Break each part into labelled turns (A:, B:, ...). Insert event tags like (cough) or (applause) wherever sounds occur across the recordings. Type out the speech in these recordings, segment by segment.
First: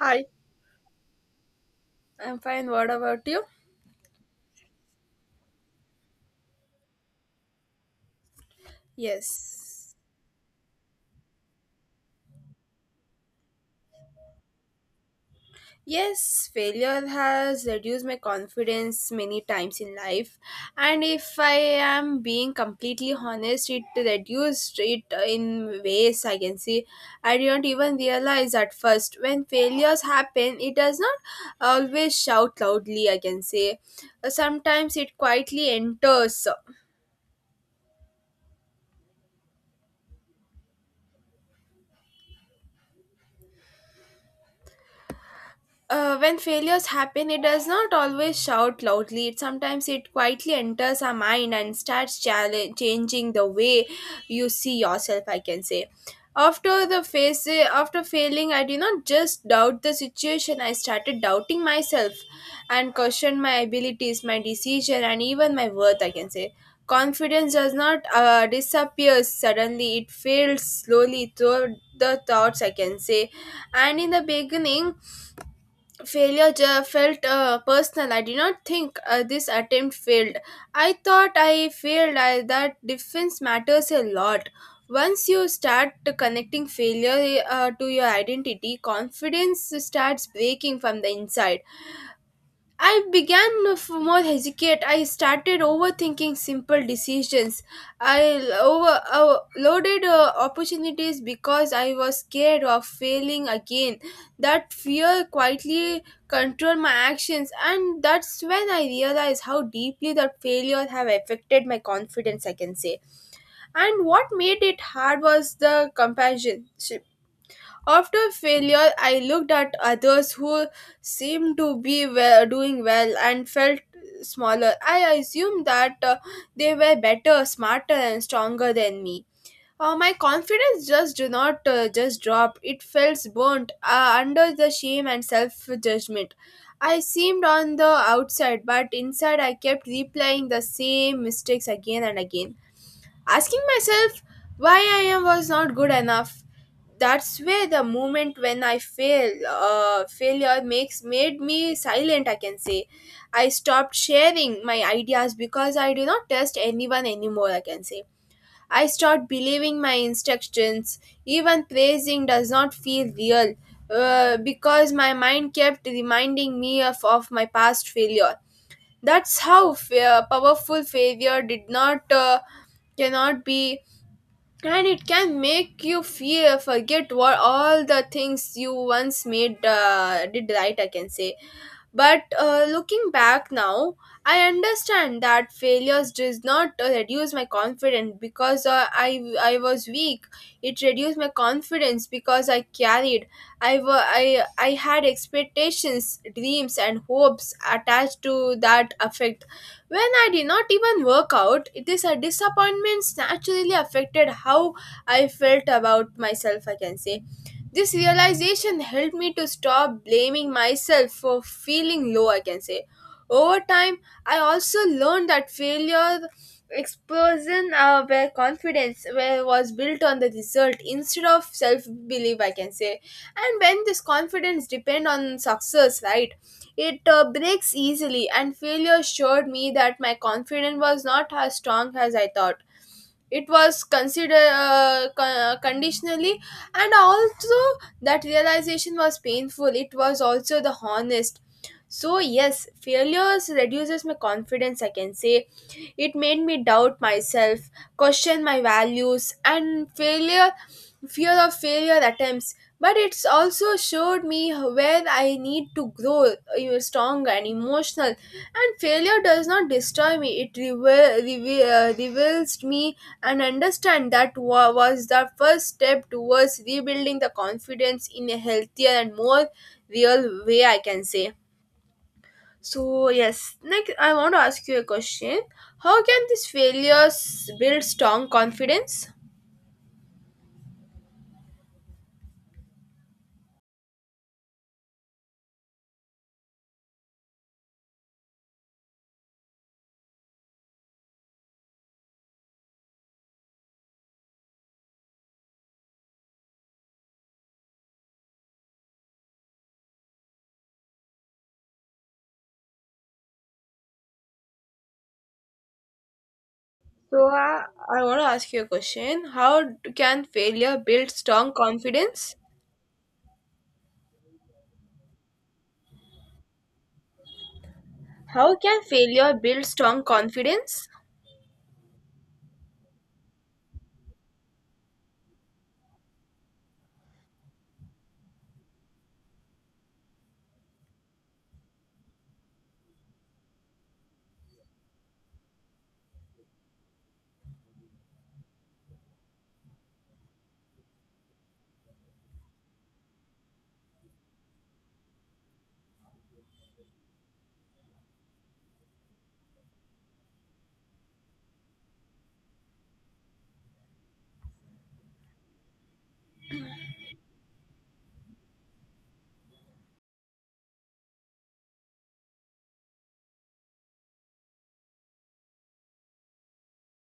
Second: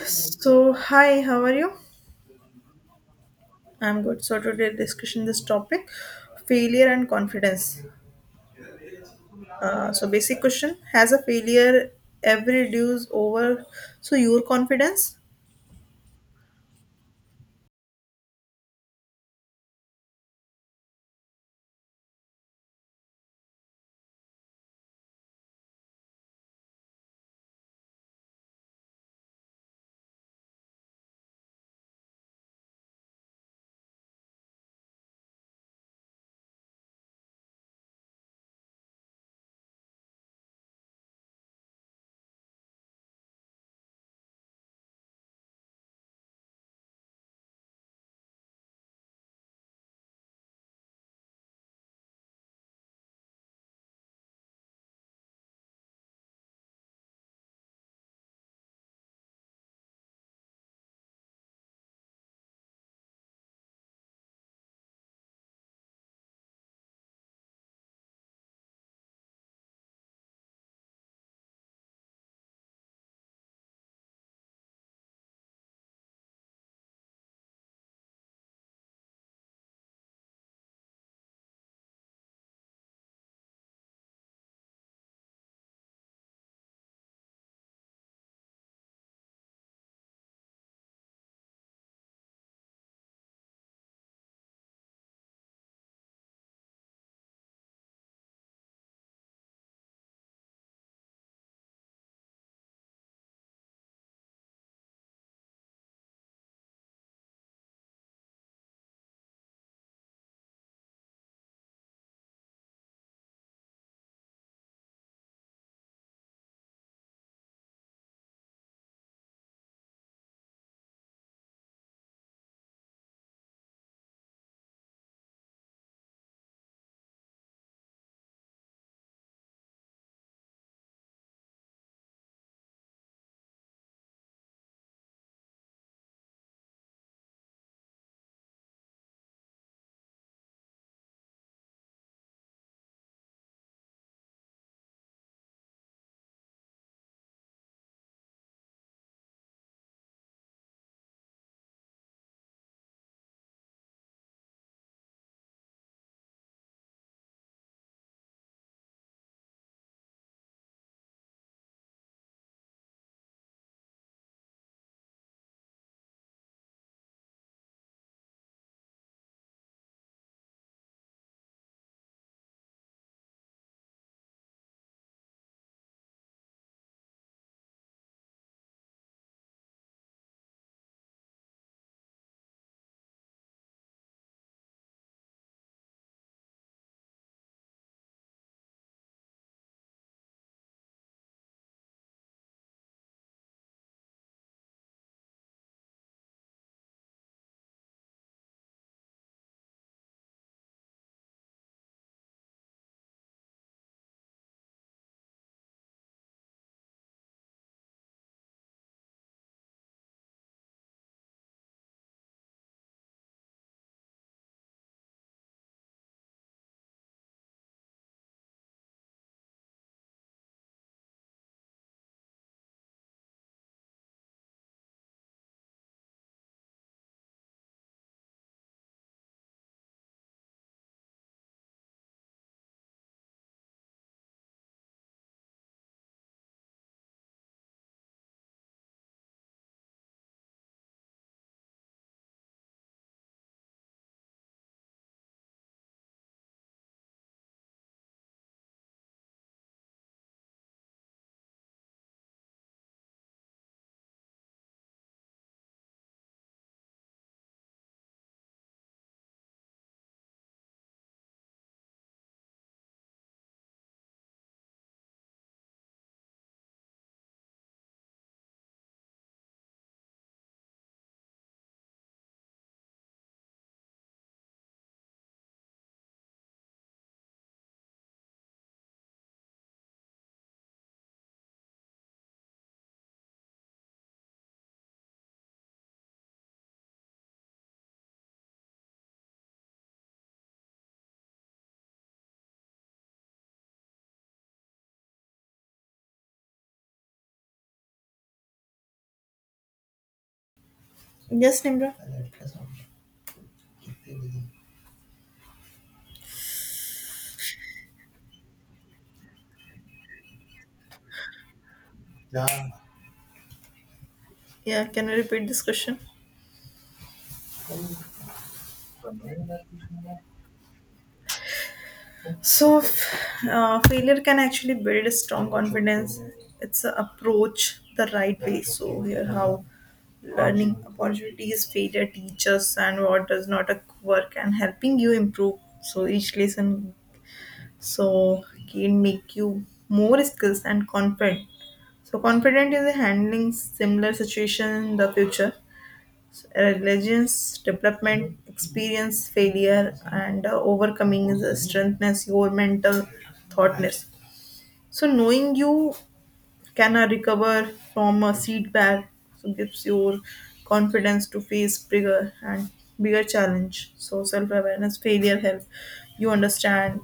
A: Hi,
B: hi, how are you?
A: I'm fine. What about you?
B: I'm good. So, today discussion this topic, failure and confidence.
A: Yes.
B: Basic question: Has a failure ever reduced over so your confidence?
A: Yes, failure has reduced my confidence many times in life. And if I am being completely honest, it reduced it in ways I can see. I didn't even realize at first. When failures happen, it does not always shout loudly, I can say. Sometimes it quietly enters when failures happen, it does not always shout loudly. It sometimes it quietly enters our mind and starts changing the way you see yourself. I can say, after after failing, I did not just doubt the situation. I started doubting myself, and questioned my abilities, my decision, and even my worth. I can say. Confidence does not disappear suddenly. It fades slowly through the thoughts, I can say. And in the beginning, felt personal. I did not think this attempt failed. I thought I failed. I, that difference matters a lot. Once you start connecting failure to your identity, confidence starts breaking from the inside. I began of more hesitate. I started overthinking simple decisions. I overloaded opportunities because I was scared of failing again. That fear quietly controlled my actions, and that's when I realized how deeply the failure have affected my confidence. I can say, and what made it hard was the comparison. After failure, I looked at others who seemed to be well, doing well and felt smaller. I assumed that they were better, smarter, and stronger than me. My confidence just did not just dropped. It felt burnt under the shame and self judgment. I seemed on the outside, but inside I kept replaying the same mistakes again and again asking myself why I am was not good enough. That's where the moment when failure makes made me silent. I can say, I stopped sharing my ideas because I do not trust anyone anymore. I can say, I stopped believing my instructions. Even praising does not feel real. Because my mind kept reminding me of my past failure. That's how powerful failure did not cannot be and it can make you feel forget what all the things you once made did right, I can say. But looking back now, I understand that failures does not reduce my confidence because I was weak. It reduced my confidence because I carried I, wa- I had expectations, dreams, and hopes attached to that effect. When I did not even work out, this disappointments naturally affected how I felt about myself. I can say this realization helped me to stop blaming myself for feeling low, I can say. Over time, I also learned that failure explosion where confidence where was built on the result instead of self-belief, I can say. And when this confidence depend on success, right, it breaks easily, and failure showed me that my confidence was not as strong as I thought. It was considered conditionally, and also that realization was painful. It was also the honest. So yes, failures reduces my confidence, I can say. It made me doubt myself, question my values, and failure fear of failure attempts. But it's also showed me where I need to grow stronger and emotional. And failure does not destroy me. It reveals me, and understand that was the first step towards rebuilding the confidence in a healthier and more real way, I can say. So yes, next I want to ask you a question. How can these failures build strong confidence?
B: Yes, Nimra.
A: So I want to ask you a question. How can failure build strong confidence?
B: Yeah, can you repeat this question?
A: How can failure build strong confidence?
B: Failure can actually build a strong confidence. It's a approach the right way. So, here how learning opportunities, failure teachers, and what does not work, and helping you improve. So, each lesson so can make you more skills and confident so confident is handling similar situation in the future resilience development experience failure and overcoming is a strengthness your mental thoughtness so knowing you can recover from a setback so gives your confidence to face bigger and bigger challenge so self-awareness failure help you understand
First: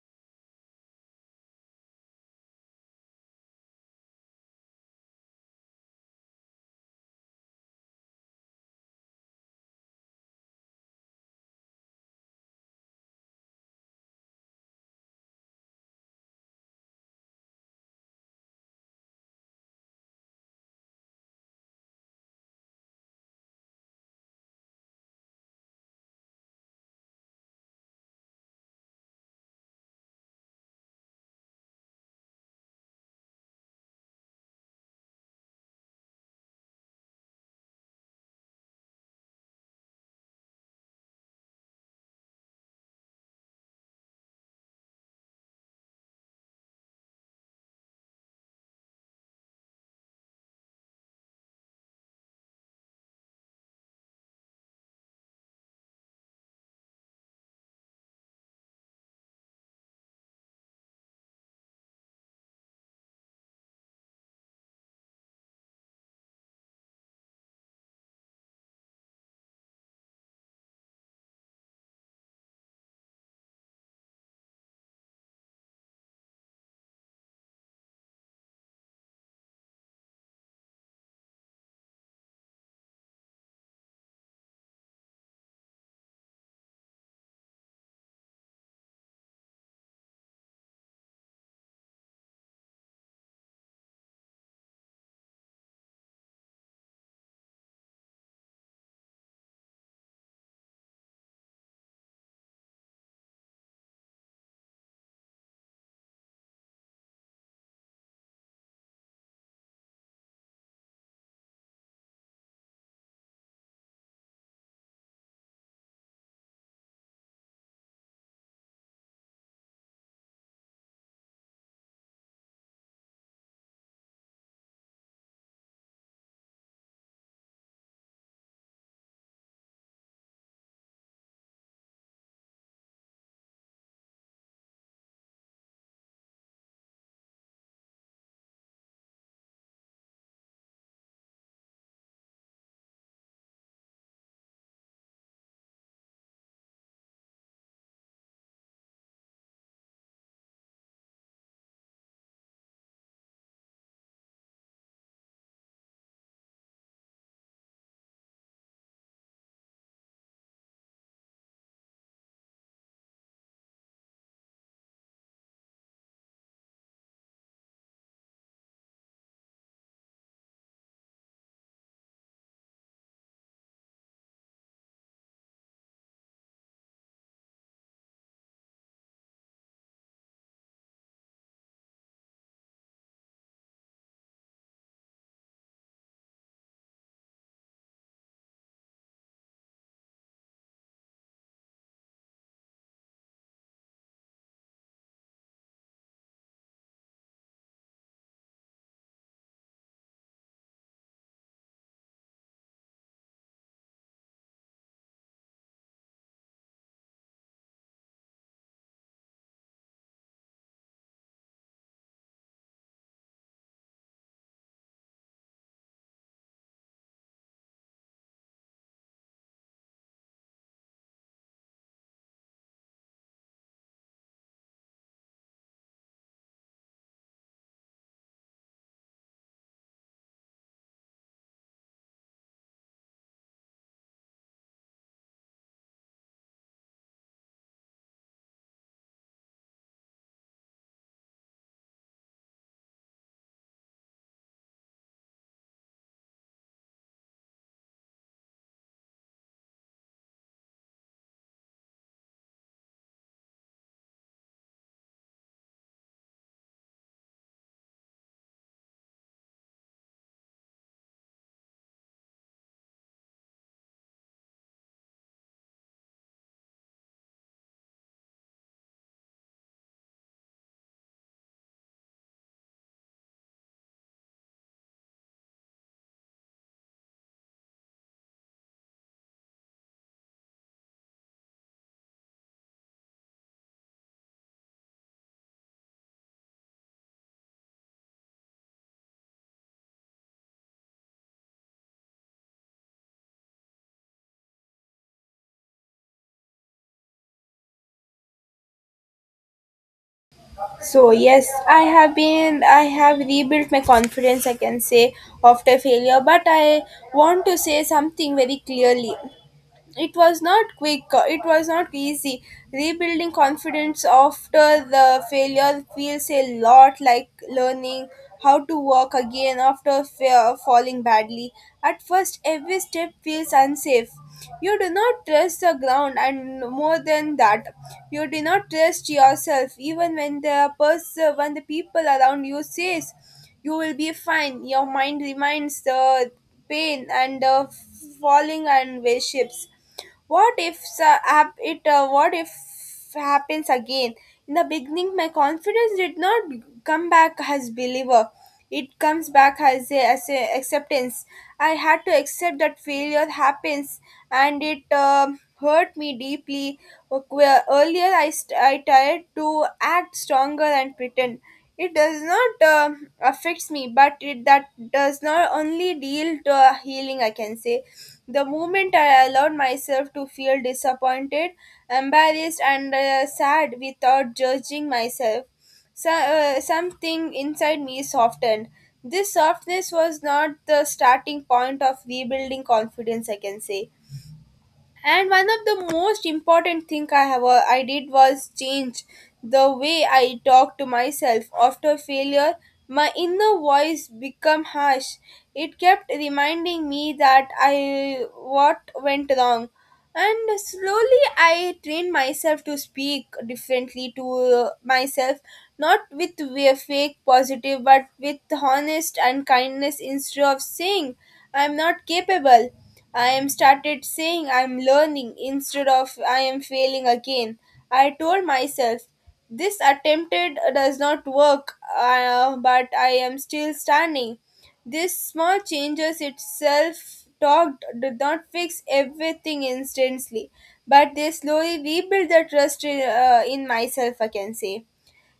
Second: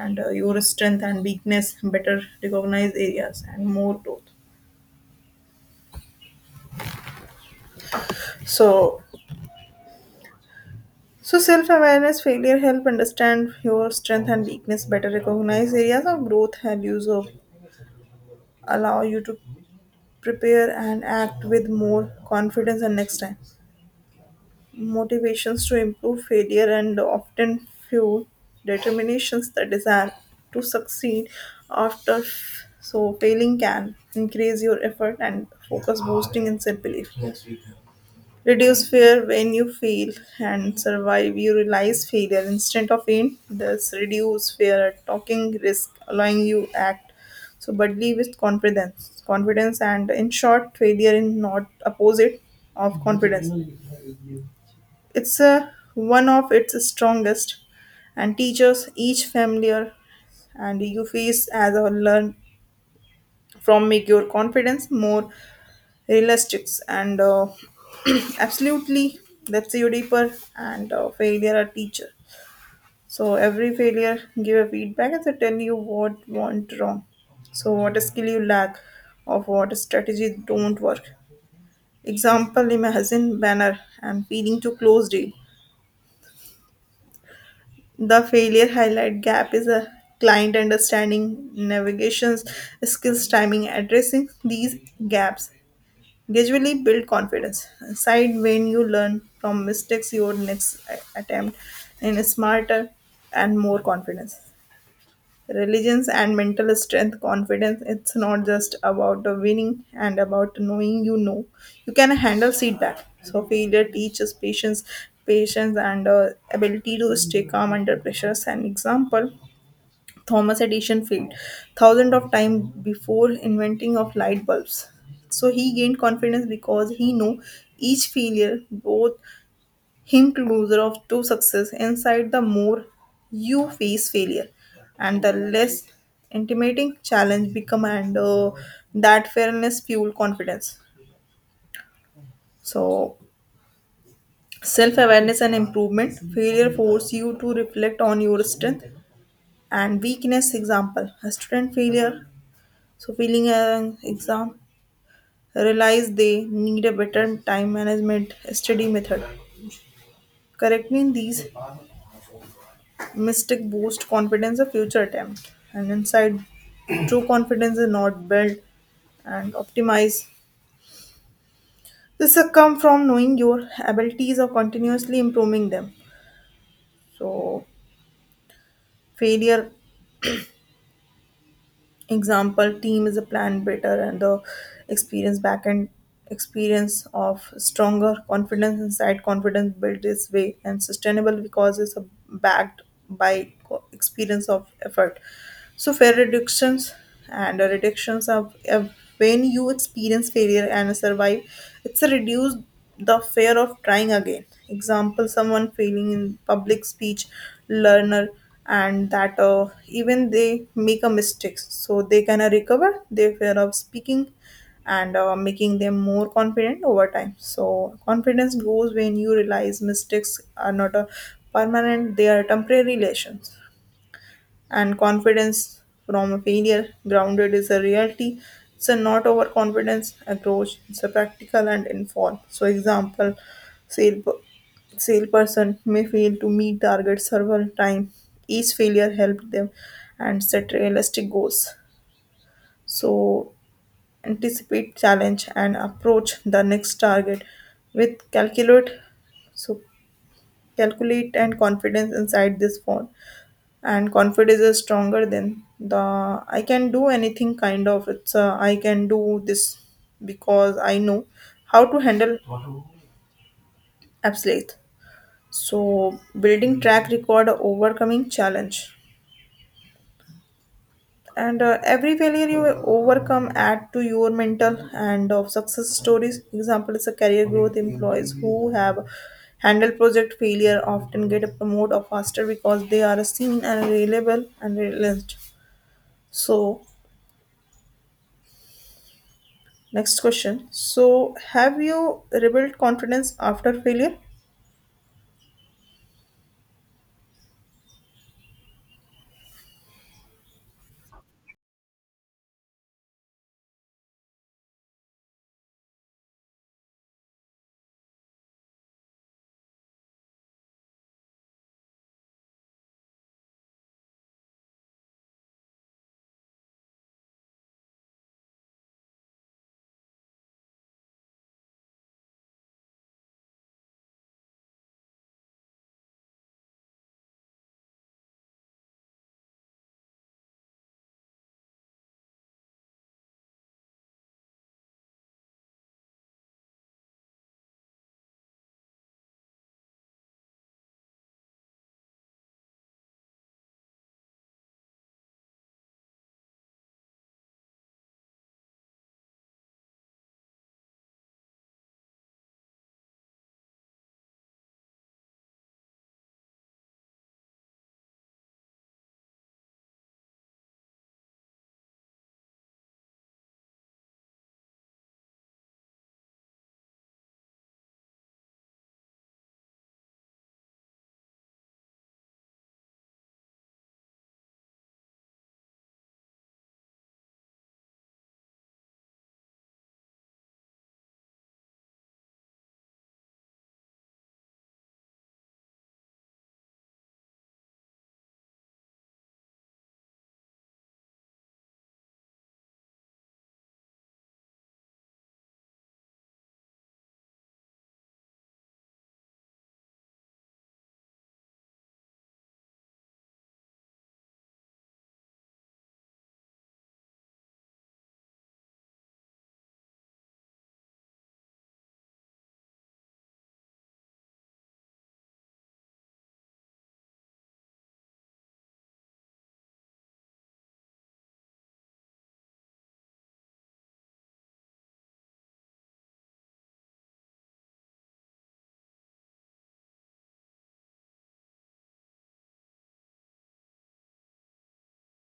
B: and your strength and weakness better recognize areas and more growth so so self-awareness failure help understand your strength and weakness better recognize areas of growth and use of allow you to prepare and act with more confidence and next time motivations to improve failure and often fuel determinations the desire to succeed so failing can increase your effort and focus boosting and self-belief. Reduce fear when you fail and survive. You realize failure instead of aim. Thus, reduce fear at talking risk, allowing you act. So, but leave with confidence, and in short, failure in not opposite of confidence. It's a, one of its strongest, and teaches each familiar, and you face as a learn from make your confidence more realistics and (clears throat) absolutely that's you deeper and failure a teacher so every failure give a feedback and they tell you what went wrong so what skill you lack or what a strategy don't work. Example: imagine banner and feeling to close deal, the failure highlight gap is a client understanding, navigations skills, timing. Addressing these gaps gradually build confidence side. When you learn from mistakes your next attempt in a smarter and more confidence religions and mental strength. Confidence it's not just about the winning and about knowing you know you can handle feedback. So failure teaches patience and ability to stay calm under pressures. And example: Thomas Edison failed thousands of times before inventing of light bulbs. So he gained confidence because he knew each failure brought him closer of to success. Inside the more you face failure, and the less intimidating challenge become, and that fairness fuel confidence. So self awareness and improvement. Failure force you to reflect on your strength and weakness. Example: a student failure. So feeling an exam, realize they need a better time management study method. Correcting these mistake boost confidence of future attempt, and inside true confidence is not built and optimized. This will come from knowing your abilities or continuously improving them. So failure. Example: team is a plan better and the experience backend experience of stronger confidence inside confidence built this way and sustainable because it's a backed by experience of effort. So fair reductions and reductions of when you experience failure and survive, it's a reduce the fear of trying again. Example: someone failing in public speech, learner and that even they make a mistake so they can recover their fear of speaking and making them more confident over time. So confidence grows when you realize mistakes are not a permanent, they are temporary relations, and confidence from a failure. Grounded is a reality. It's a not overconfidence approach. It's a practical and informed. So, example, sale salesperson may fail to meet target several times. Each failure helped them and set realistic goals. So, anticipate challenge and approach the next target with calculate so calculate and confidence inside this form, and confidence is stronger than the I can do anything kind of. It's I can do this because I know how to handle absolute. So building track record overcoming challenge and every failure you overcome add to your mental and of success stories. Example is a career growth: employees who have handled project failure often get a promote or faster because they are seen and reliable and realized. So next question. So, have you rebuilt confidence after failure?
A: So yes, I have rebuilt my confidence, I can say, after failure, but I want to say something very clearly. It was not quick, it was not easy. Rebuilding confidence after the failure feels a lot like learning how to walk again after falling badly. At first, every step feels unsafe. You do not trust the ground, and more than that, you do not trust yourself. Even when the people around you says you will be fine, your mind reminds the pain and the falling and worships. What if hap- it? What if happens again? In the beginning, my confidence did not come back as believer. It comes back as a acceptance. I had to accept that failure happens, and it hurt me deeply. Where Earlier, I tried to act stronger and pretend. It does not affects me, but it that does not only deal to a healing, I can say. The moment I allowed myself to feel disappointed, embarrassed, and sad without judging myself, something inside me softened. This softness was not the starting point of rebuilding confidence, I can say. And one of the most important thing I did was change the way I talk to myself after failure. My inner voice became harsh. It kept reminding me that I what went wrong. And slowly I trained myself to speak differently to myself, not with a fake positive, but with honest and kindness. Instead of saying I'm not capable, I am started saying I'm learning. Instead of I am failing again, I told myself this attempted does not work, but I am still standing. This small changes itself talked did not fix everything instantly, but they slowly rebuild the trust in myself, I can say.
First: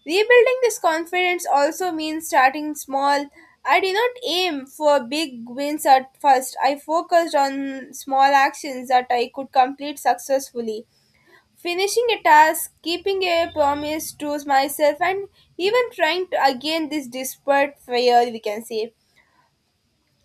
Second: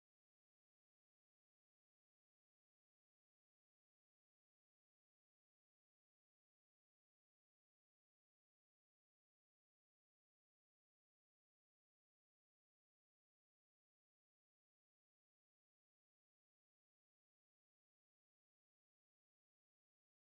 A: Rebuilding this confidence also means starting small. I did not aim for big wins at first. I focused on small actions that I could complete successfully. Finishing a task, keeping a promise to myself, and even trying to again this despite fear, we can say.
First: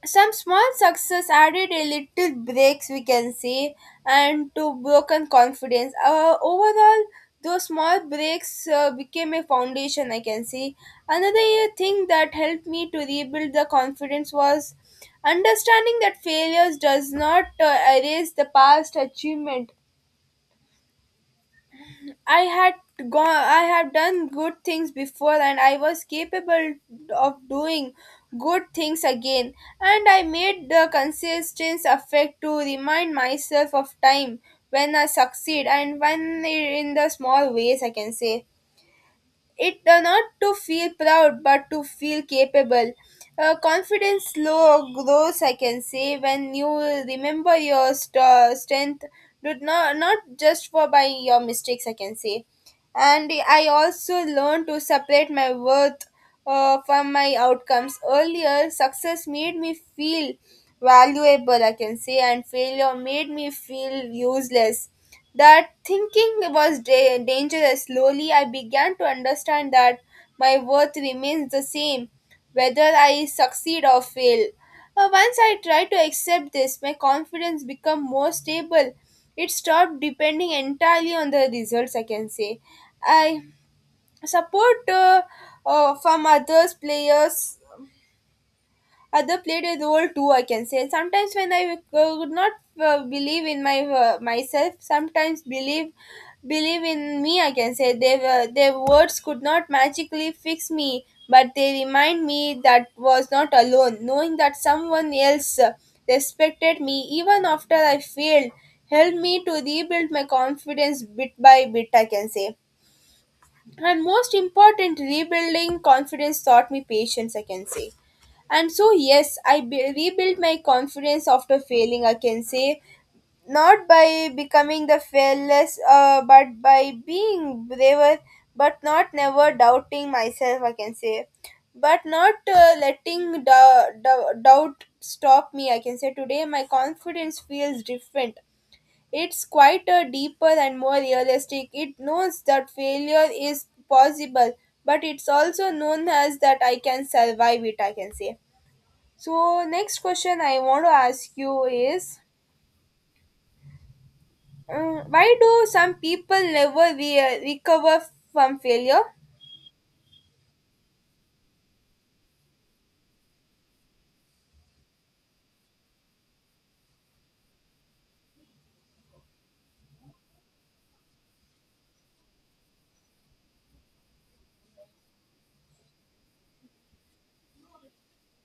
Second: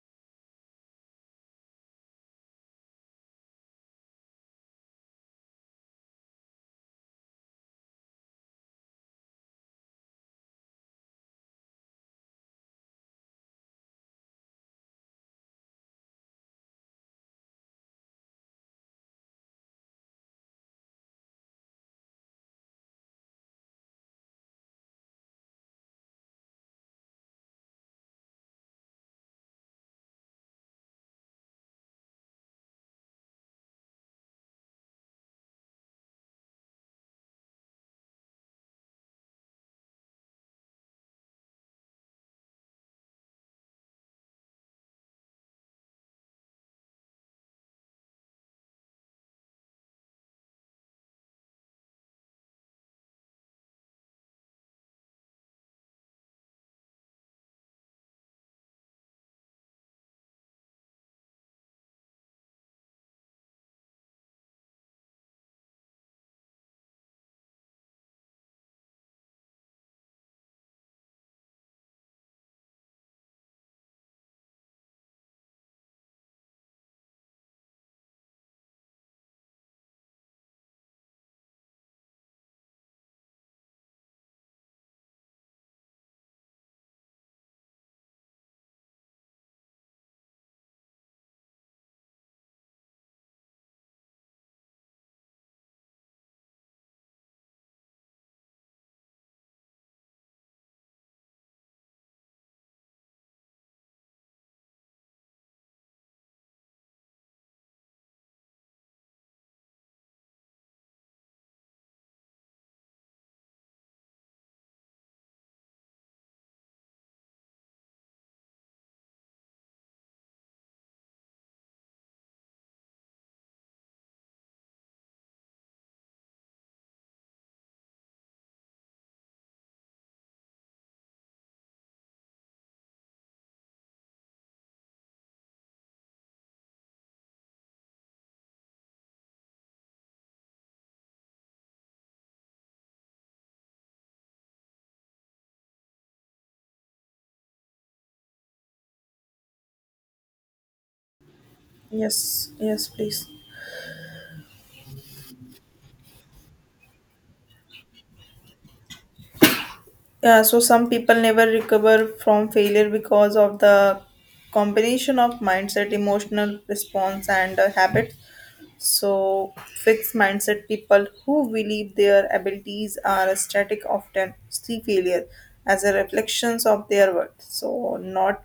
A: Some small success added a little breaks, we can say, and to broken confidence overall. Those small breaks became a foundation, I can say. Another thing that helped me to rebuild the confidence was understanding that failures does not erase the past achievement. I had gone I have done good things before, and I was capable of doing good things again. And I made the consistent effort to remind myself of time when I succeed and when in the small ways, I can say. It not to feel proud, but to feel capable. Confidence slow grows, I can say, when you remember your strength did not not just for by your mistakes, I can say. And I also learned to separate my worth from my outcomes. Earlier success made me feel valuable, I can say, and failure made me feel useless. That thinking was dangerous. Slowly, I began to understand that my worth remains the same, whether I succeed or fail. Once I tried to accept this, my confidence became more stable. It stopped depending entirely on the results, I can say. I support from others players Other played a role too, I can say. Sometimes when I could not believe in my myself, sometimes believe in me, I can say. They were, their words could not magically fix me, but they remind me that was not alone. Knowing that someone else respected me even after I failed helped me to rebuild my confidence bit by bit, I can say. And most important, rebuilding confidence taught me patience, I can say. And so yes, rebuilt my confidence after failing, I can say, not by becoming the fearless but by being braver, but not never doubting myself, I can say, but not letting doubt stop me, I can say. Today my confidence feels different. It's quite a deeper and more realistic. It knows that failure is possible, but it's also known as that I can survive it, I can say. So, next question I want to ask you is
B: Yes, yes, please.
A: why do some people never recover from failure?
B: Yeah, so some people never recover from failure because of the combination of mindset, emotional response, and habits. So, fixed mindset: people who believe their abilities are static often see failure as a reflections of their worth. So, not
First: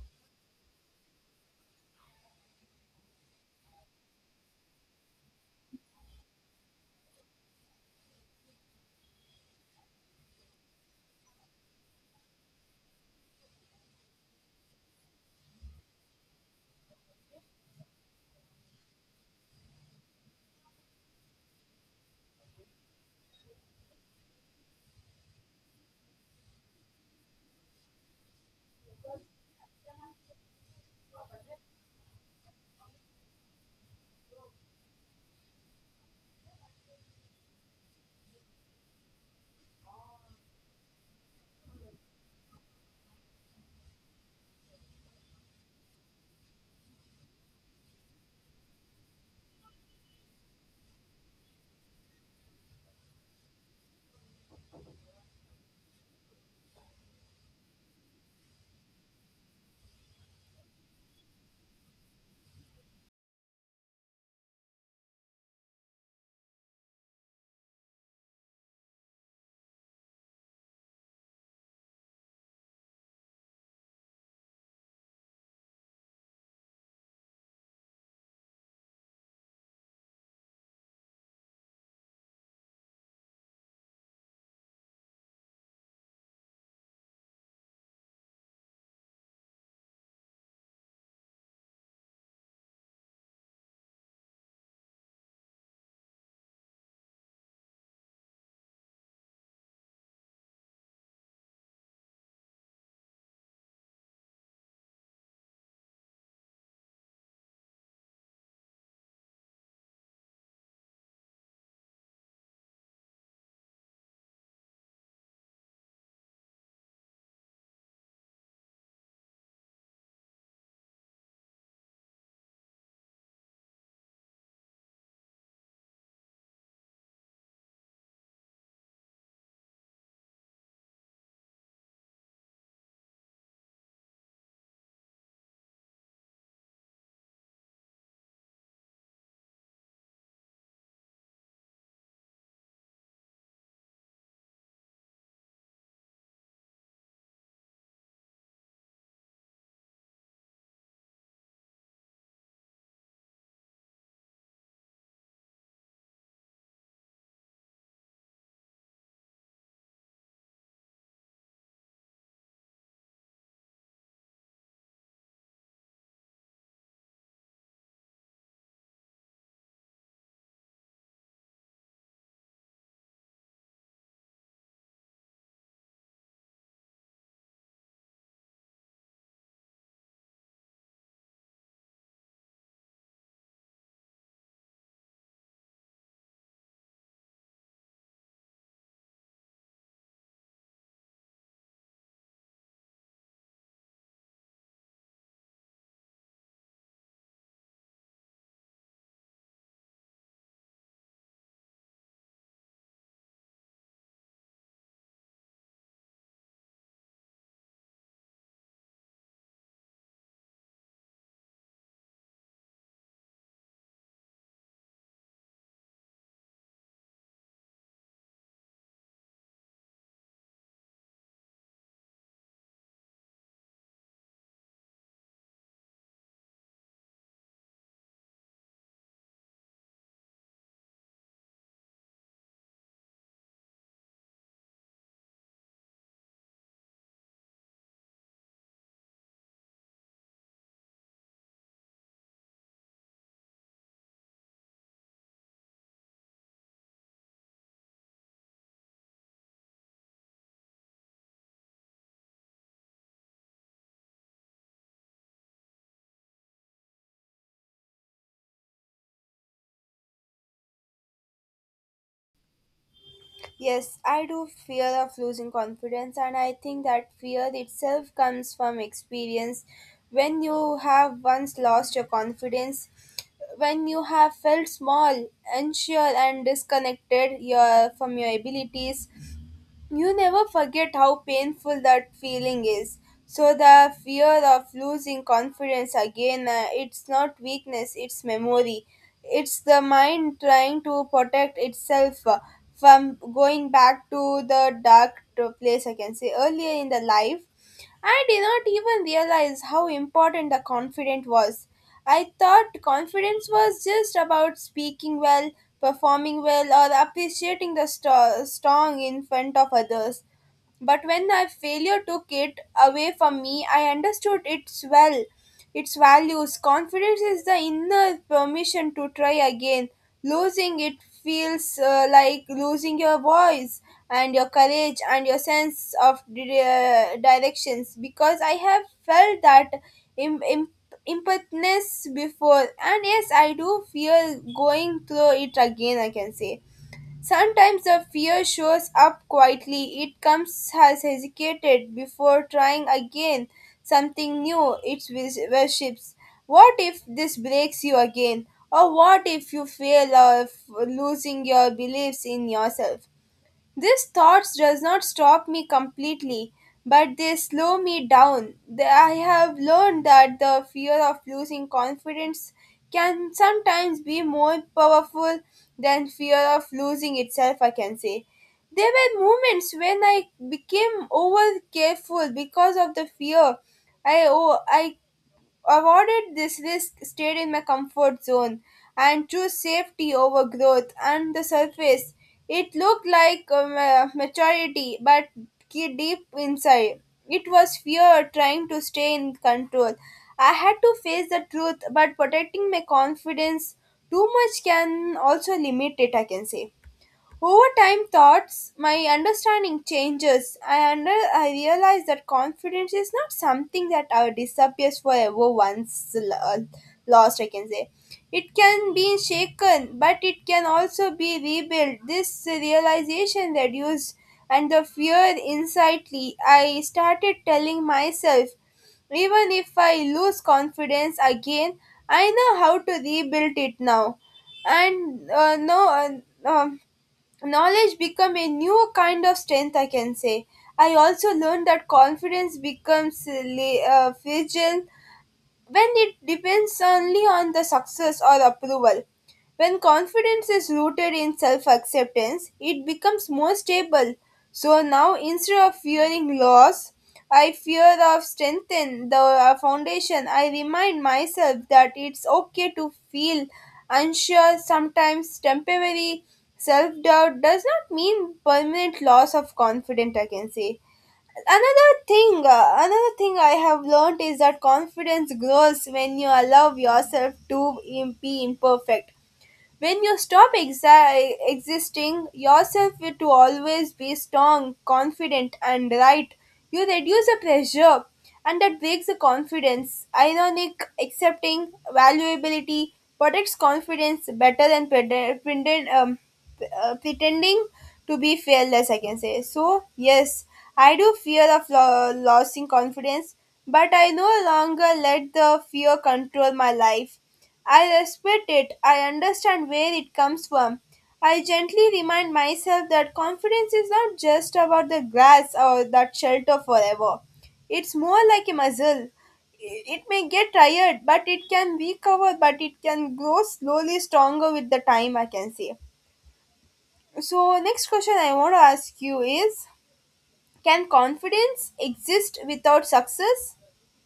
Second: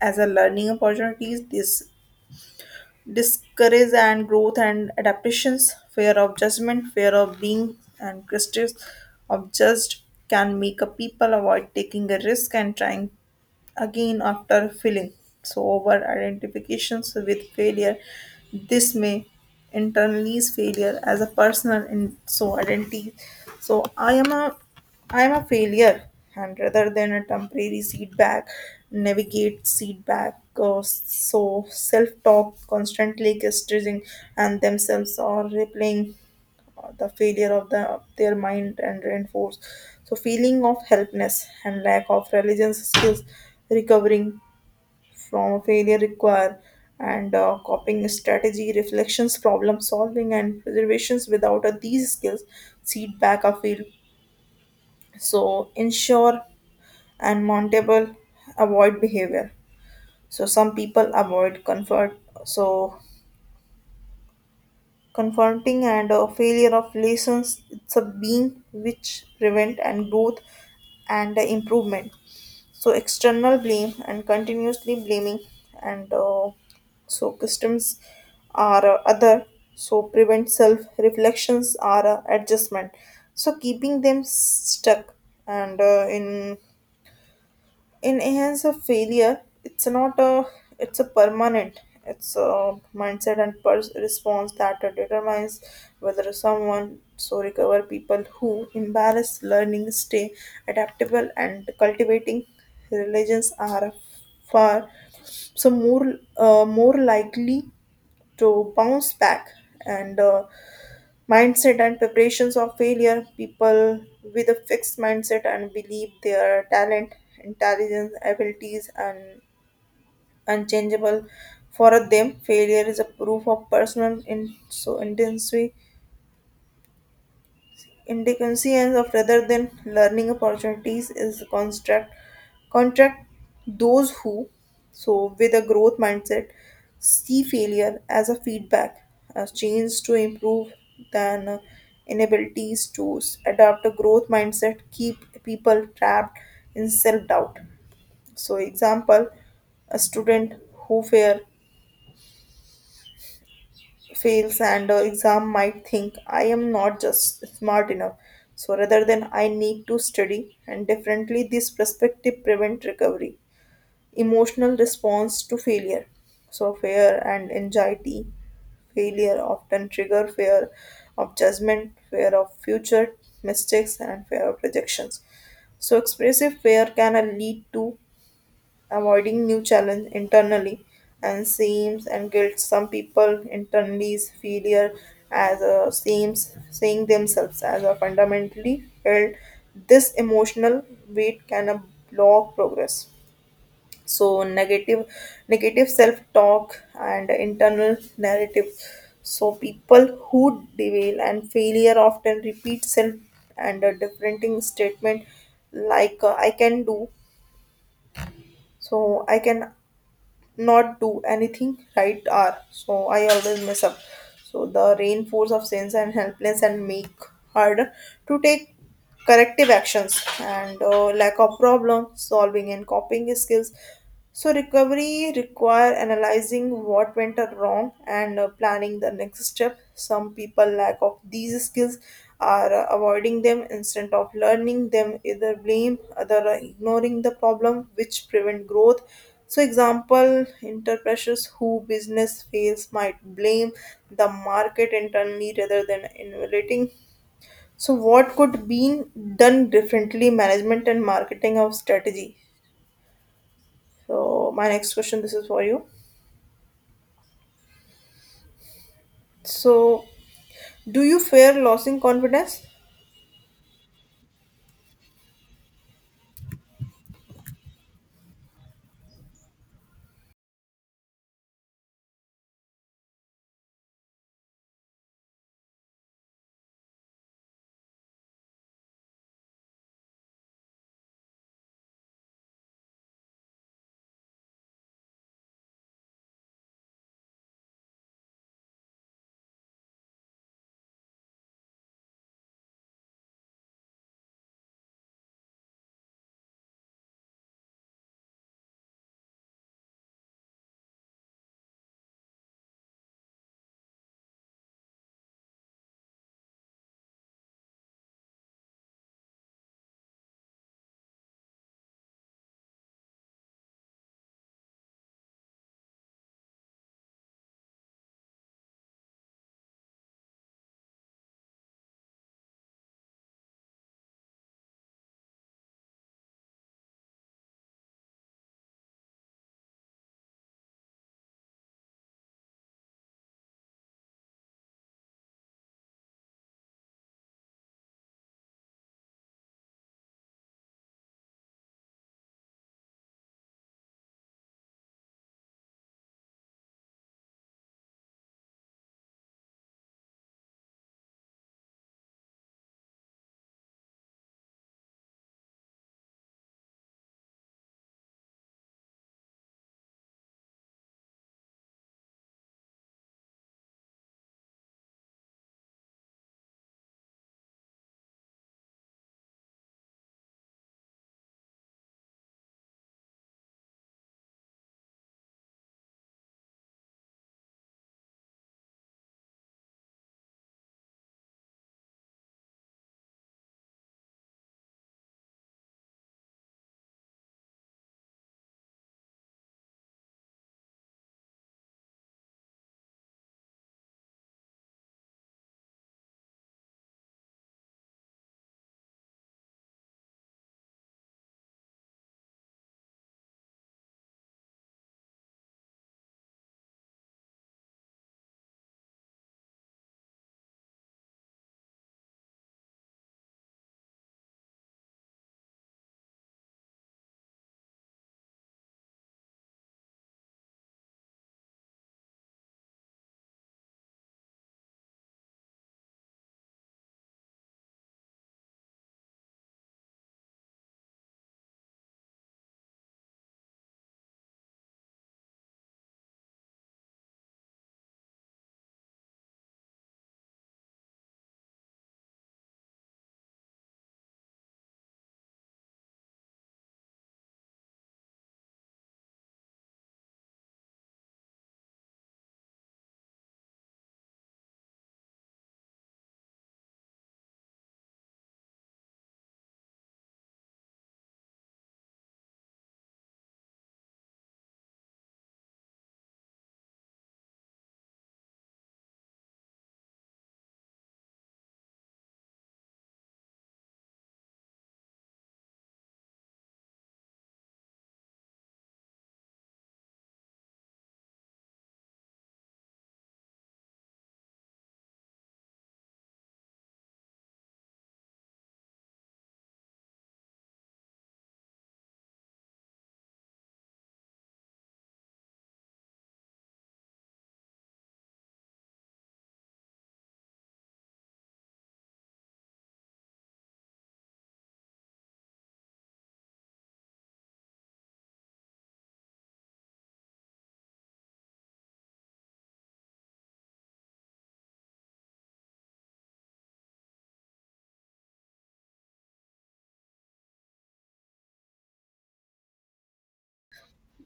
B: as a learning opportunities. This discourage and growth and adaptations, fear of judgment, fear of being and critics of judged can make a people avoid taking a risk and trying again after failing. So, over identifications with failure, this may internalize failure as a personal and so identity. So, I am a failure, and rather than a temporary setback, navigate setback. So self-talk constantly criticizing and themselves or replaying the failure of the their mind and reinforce so feeling of helplessness and lack of resilience skills. Recovering from a failure require and coping strategy, reflections, problem solving, and preservations. Without these skills seed back a field, so ensure and mountable avoid behavior. So some people avoid comfort, so confronting and a failure of lessons it's a being which prevent and growth and improvement. So external blame and continuously blaming and so customs, are other so prevent self reflections are adjustment, so keeping them stuck and in a hands of failure. It's not a, it's a permanent. It's a mindset and response that determines whether someone so recover. People who embrace learning stay adaptable and cultivating religions are far so more more likely to bounce back, and mindset and preparations of failure. People with a fixed mindset and believe their talent, intelligence, abilities and unchangeable, for them failure is a proof of personal in so intensity. Indecence of rather than learning opportunities is construct contract. Those who so with a growth mindset see failure as a feedback, as change to improve, than inabilities to adopt a growth mindset keep people trapped in self doubt. So example, a student who fear fails and exam might think I am not just smart enough. So rather than I need to study and differently, this perspective prevent recovery. Emotional response to failure. So fear and anxiety. Failure often trigger fear of judgment, fear of future mistakes and fear of rejections. So expressive fear can lead to avoiding new challenge internally, and seems and guilt. Some people internalize failure as a seems, seeing themselves as a fundamentally held. This emotional weight can block progress. So negative self talk and internal narrative. So people who dwell and failure often repeat self and a different statement like I can do, so I can not do anything right, are so I always mess up. So the reinforce of sense and helpless and make harder to take corrective actions, and lack of problem solving and copying skills. So recovery require analyzing what went wrong, and planning the next step. Some people lack of these skills are avoiding them instead of learning them, either blame other ignoring the problem, which prevent growth. So, example, entrepreneurs who business fails might blame the market internally rather than innovating. So, what could be done differently? Management and marketing of strategy. So, my next question, this is for you. So, do you fear losing confidence?
A: Yes, I do fear of losing confidence, and I think that fear itself comes from experience. When you have once lost your confidence, when you have felt small, unsure, and disconnected your, from your abilities, you never forget how painful that feeling is. So the fear of losing confidence again, it's not weakness, it's memory. It's the mind trying to protect itself from going back to the dark to place, I can say. Earlier in the life, I did not even realize how important the confidence was. I thought confidence was just about speaking well, performing well, or appreciating the strong in front of others. But when a failure took it away from me, I understood its well, its values. Confidence is the inner permission to try again. Losing it feels like losing your voice and your courage and your sense of directions, because I have felt that Im- im- impotence before, and yes, I do fear going through it again, I can say. Sometimes the fear shows up quietly. It comes has hesitated before trying again something new. It worships. What if this breaks you again? Or what if you fail of losing your beliefs in yourself? These thoughts does not stop me completely, but they slow me down. I have learned that the fear of losing confidence can sometimes be more powerful than fear of losing itself, I can say. There were moments when I became over careful because of the fear. I avoided this risk, stayed in my comfort zone, and chose safety over growth. On the surface, it looked like maturity, but deep inside, it was fear trying to stay in control. I had to face the truth, but protecting my confidence too much can also limit it, I can say. Over time, my understanding changes. I realize that confidence is not something that disappears forever once lost, I can say. It can be shaken, but it can also be rebuilt. This realization reduced and the fear insightly. I started telling myself, even if I lose confidence again, I know how to rebuild it now, and no. Knowledge become a new kind of strength, I can say. I also learned that confidence becomes fragile when it depends only on the success or approval. When confidence is rooted in self acceptance, it becomes more stable. So now, instead of fearing loss, I fear of strengthen the foundation. I remind myself that it's okay to feel unsure. Sometimes temporary self doubt does not mean permanent loss of confidence, I can say. Another thing another thing I have learned is that confidence grows when you allow yourself to be imperfect. When you stop exa- existing yourself to always be strong, confident, and right, you reduce the pressure and that breaks the confidence. Ironic, accepting, valuability protects confidence better than pretending to be fearless, I can say. So, yes, I do fear of losing confidence, but I no longer let the fear control my life. I respect it. I understand where it comes from. I gently remind myself that confidence is not just about the grass or that shelter forever. It's more like a muscle. It may get tired, but it can recover, but it can grow slowly stronger with the time, I can say. So, next question I want to ask you is, can confidence exist without success?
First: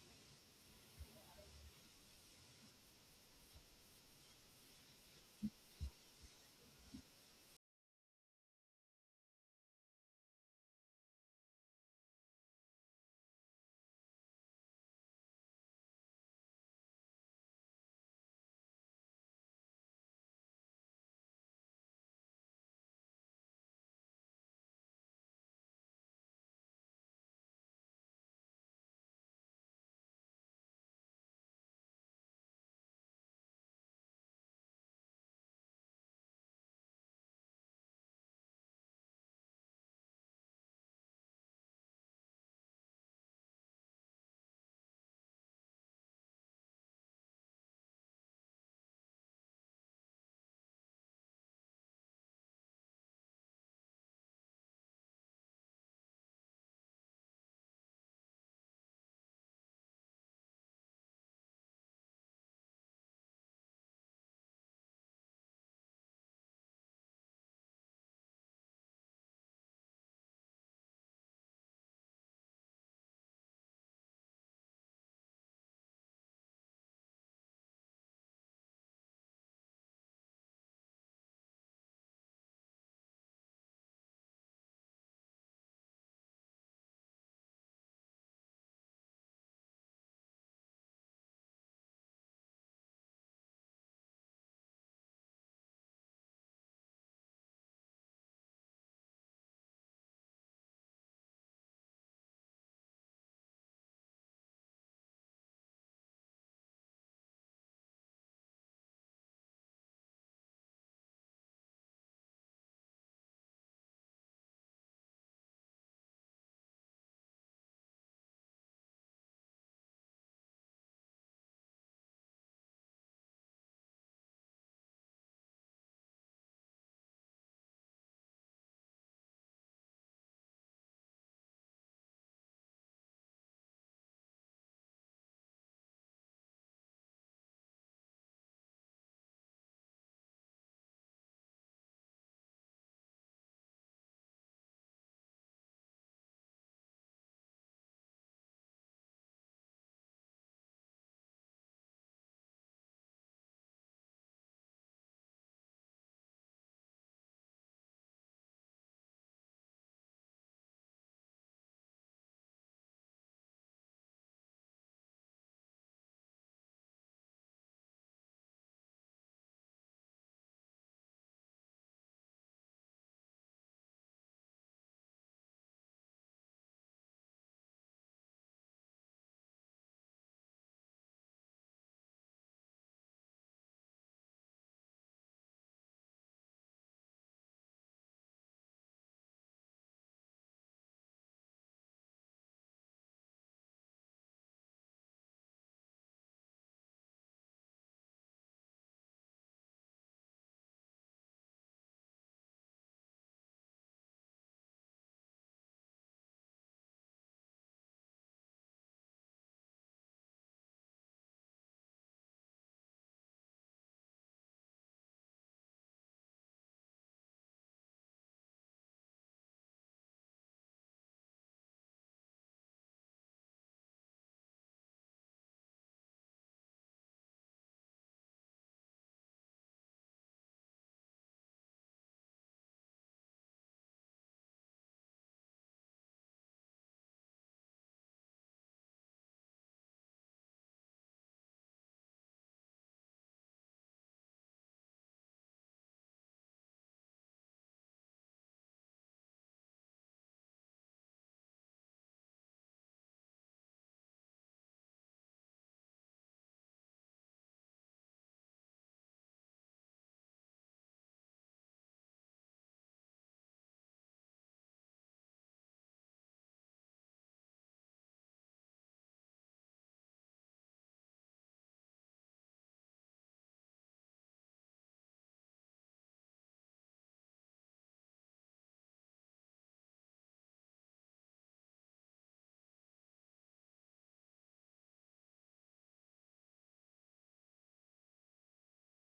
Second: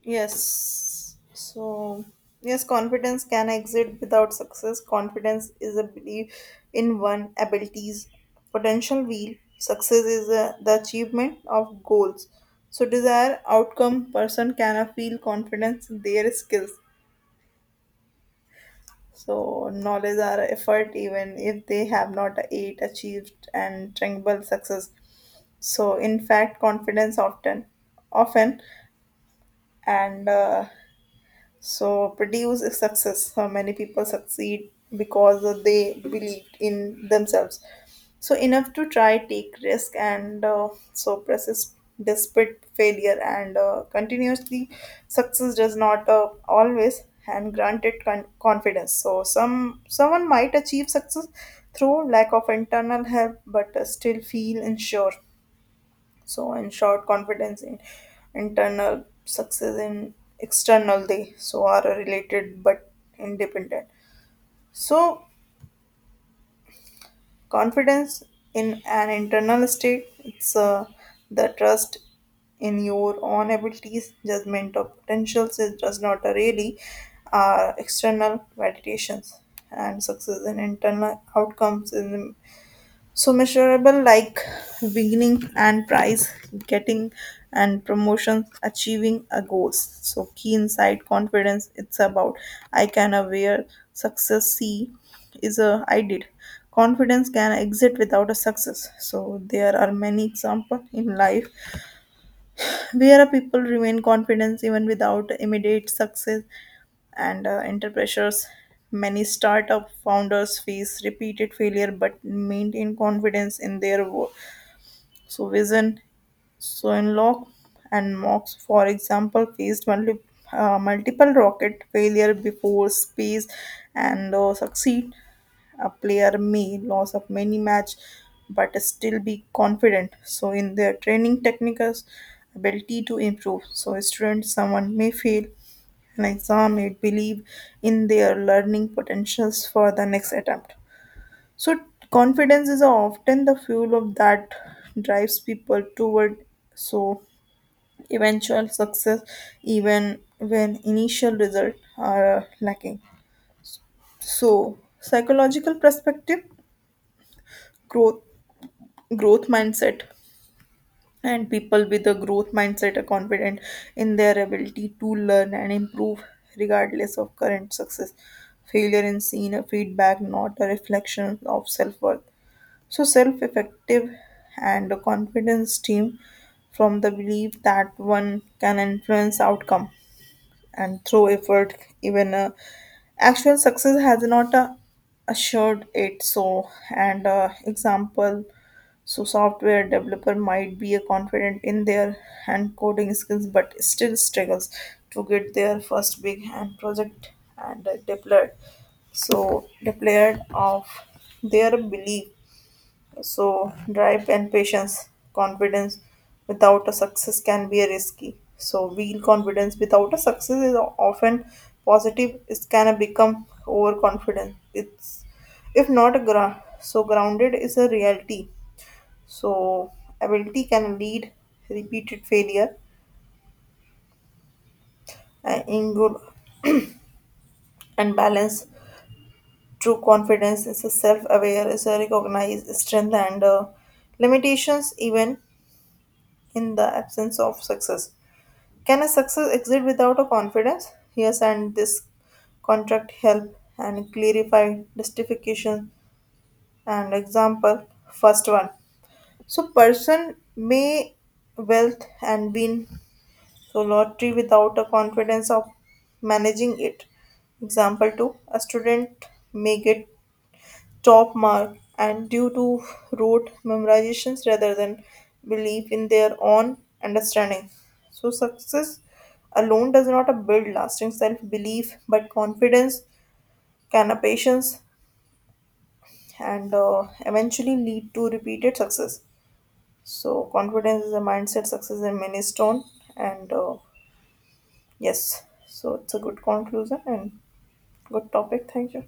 B: Yes. So, yes, confidence can exist without success. Confidence is a belief in one abilities, potential wheel. Success is the achievement of goals. So, desire outcome person can feel confidence in their skills. So, knowledge or effort, even if they have not yet achieved and tangible success. So, in fact, confidence often, often, and so produce is success. How many people succeed because of they believed in themselves so enough to try, take risk, and so process despite failure and continuously success does not always and granted confidence. So some someone might achieve success through lack of internal help but still feel unsure. So, in short, confidence in internal, success in external, they so are related but independent. So, confidence in an internal state, it's the trust in your own abilities, judgment of potentials. It does not really are external validations, and success in internal outcomes in so measurable like winning and prize, getting and promotions, achieving a goals. So key insight, confidence. It's about I can aware. Success. See is a I did. Confidence can exit without a success. So there are many example in life where a people remain confident even without immediate success and enter pressures. Many startup founders face repeated failure but maintain confidence in their work. So Vision, Soinlock, and Mox, for example, faced multiple rocket failure before space and succeed. A player may lose of many match but still be confident so in their training technicals ability to improve. So a student someone may fail an exam may believe in their learning potentials for the next attempt. So confidence is often the fuel of that drives people toward so eventual success even when initial results are lacking. So psychological perspective growth, growth mindset, and people with a growth mindset are confident in their ability to learn and improve regardless of current success. Failure is seen a feedback, not a reflection of self-worth. So self-effective and a confidence team from the belief that one can influence outcome and through effort, even actual success has not assured it. So and example, so software developer might be a confident in their hand coding skills but still struggles to get their first big hand project and deployed. So deployed of their belief, so drive and patience. Confidence without a success can be a risky. So, real confidence without a success is often positive. It can become overconfident. It's if not a so grounded is a reality. So, ability can lead repeated failure and in good and balance. True confidence is a self-aware, is a recognized strength and limitations even in the absence of success. Can a success exist without a confidence? Yes, and this contract help and clarify justification and example. First one. So person may wealth and win so lottery without a confidence of managing it. Example two. A student may get top mark and due to rote memorizations rather than belief in their own understanding. So, success alone does not build lasting self belief but confidence, can a patience, and eventually lead to repeated success. So, confidence is a mindset, success is a milestone, and yes, so it's a good conclusion and good topic. Thank you.